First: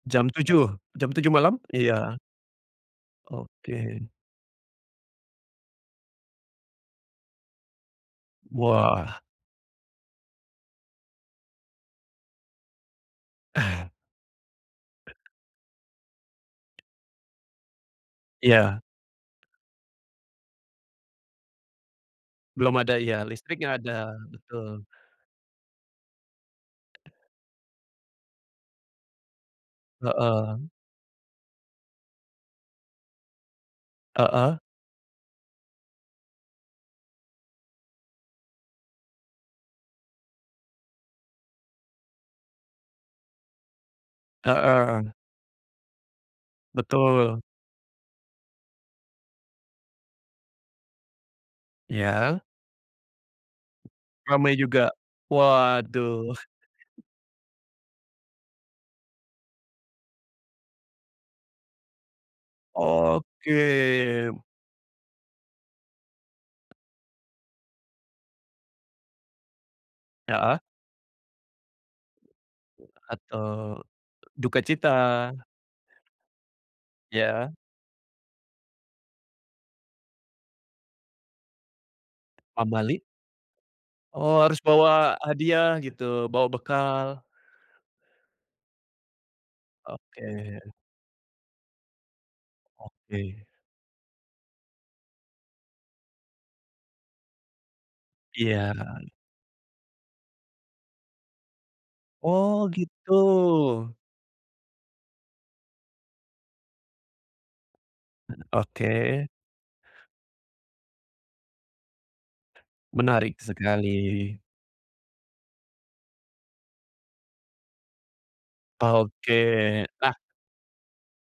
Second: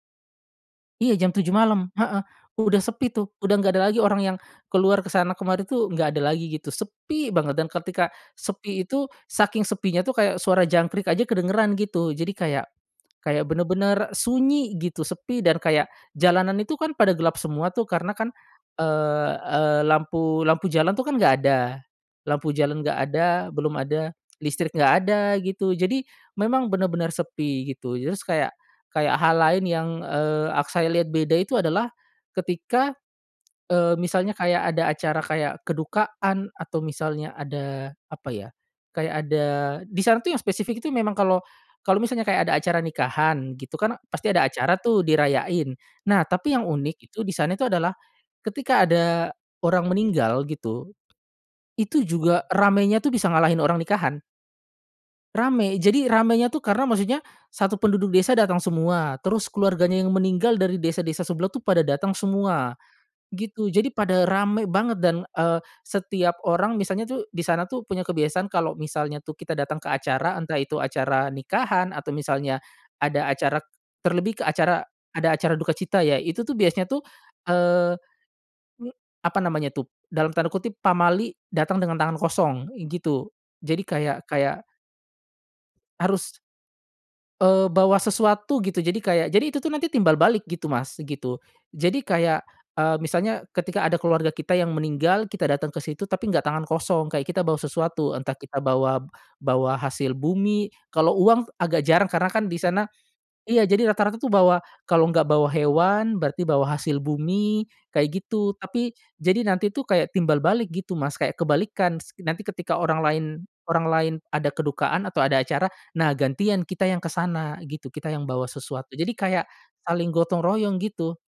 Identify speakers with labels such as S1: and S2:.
S1: Jam 7.00 jam
S2: Iya
S1: 7.00
S2: jam 7.00
S1: malam?
S2: malam,
S1: Iya.
S2: heeh, udah sepi tuh, udah nggak ada lagi
S1: Oke.
S2: orang yang, keluar ke sana kemari tuh nggak ada lagi gitu, sepi banget dan ketika sepi itu,
S1: Wah.
S2: saking sepinya tuh kayak suara jangkrik aja kedengeran gitu jadi kayak kayak bener-bener sunyi gitu sepi dan kayak jalanan itu kan pada gelap semua tuh karena kan,
S1: Iya.
S2: eee eee, lampu lampu jalan tuh kan nggak ada, lampu
S1: Belum
S2: jalan nggak
S1: ada, iya,
S2: ada,
S1: listrik nggak
S2: belum
S1: ada,
S2: ada listrik,
S1: betul.
S2: nggak ada gitu, jadi memang bener-bener sepi gitu terus kayak kayak hal lain yang, eee, ak
S1: Heeh.
S2: saya lihat beda itu adalah, ketika, eee, misalnya
S1: Heeh
S2: kayak ada acara kayak kedukaan atau misalnya ada apa ya, kayak ada disana tuh yang spesifik itu memang kalau kalau misalnya kayak ada acara nikahan gitu kan pasti ada acara tuh
S1: Heeh.
S2: dirayain, nah tapi yang unik itu
S1: Betul.
S2: disana itu adalah, ketika ada orang meninggal gitu, itu
S1: Iya.
S2: juga ramainya tuh bisa ngalahin orang nikahan.
S1: Ramai juga
S2: Ramai jadi
S1: waduh.
S2: ramainya tuh karena maksudnya, satu penduduk desa dateng semua terus keluarganya yang meninggal dari desa-desa sebelah tuh pada dateng semua,
S1: Oke.
S2: gitu jadi pada rame banget dan, eee, setiap orang misalnya tuh di sana tuh punya kebiasaan kalo misalnya tuh kita datang ke acara
S1: Heeh.
S2: entah itu acara nikahan atau misalnya,
S1: Hat
S2: ada acara
S1: eee,
S2: terlebih ke acara
S1: dukacita.
S2: ada acara dukacita ya, itu tuh biasanya tuh,
S1: Ya.
S2: eee, apa namanya tuh dalam tanda kutip pamali datang dengan tangan kosong
S1: Pamali?
S2: gitu, jadi kayak
S1: Oh, harus
S2: kayak
S1: bawa hadiah gitu,
S2: Harus.
S1: bawa bekal.
S2: Eee, bawa sesuatu gitu, jadi kayak jadi itu tuh nanti timbal
S1: Oke
S2: balik gitu Mas, gitu, jadi kayak, eee, misalnya
S1: Oke.
S2: ketika ada keluarga kita yang meninggal kita datang kesitu tapi nggak tangan kosong, kayak kita bawa sesuatu, entah kita
S1: Iya.
S2: bawa bawa hasil bumi, kalau uang agak jarang karena kan di
S1: Oh
S2: sana
S1: gitu.
S2: iya jadi rata-rata tuh bawa kalau nggak bawa hewan berarti bawa hasil bumi, kayak
S1: Hmm,
S2: gitu, tapi
S1: oke.
S2: jadi nanti tuh kayak timbal balik gitu Mas, kayak kebalikan s nanti ketika orang lain
S1: Menarik
S2: orang
S1: sekali
S2: lain ada kedukaan atau ada acara, nah gantian kita yang ke sana gitu, kita yang bawa sesuatu, jadi kayak,
S1: Oke,
S2: saling
S1: nah
S2: gotong royong gitu.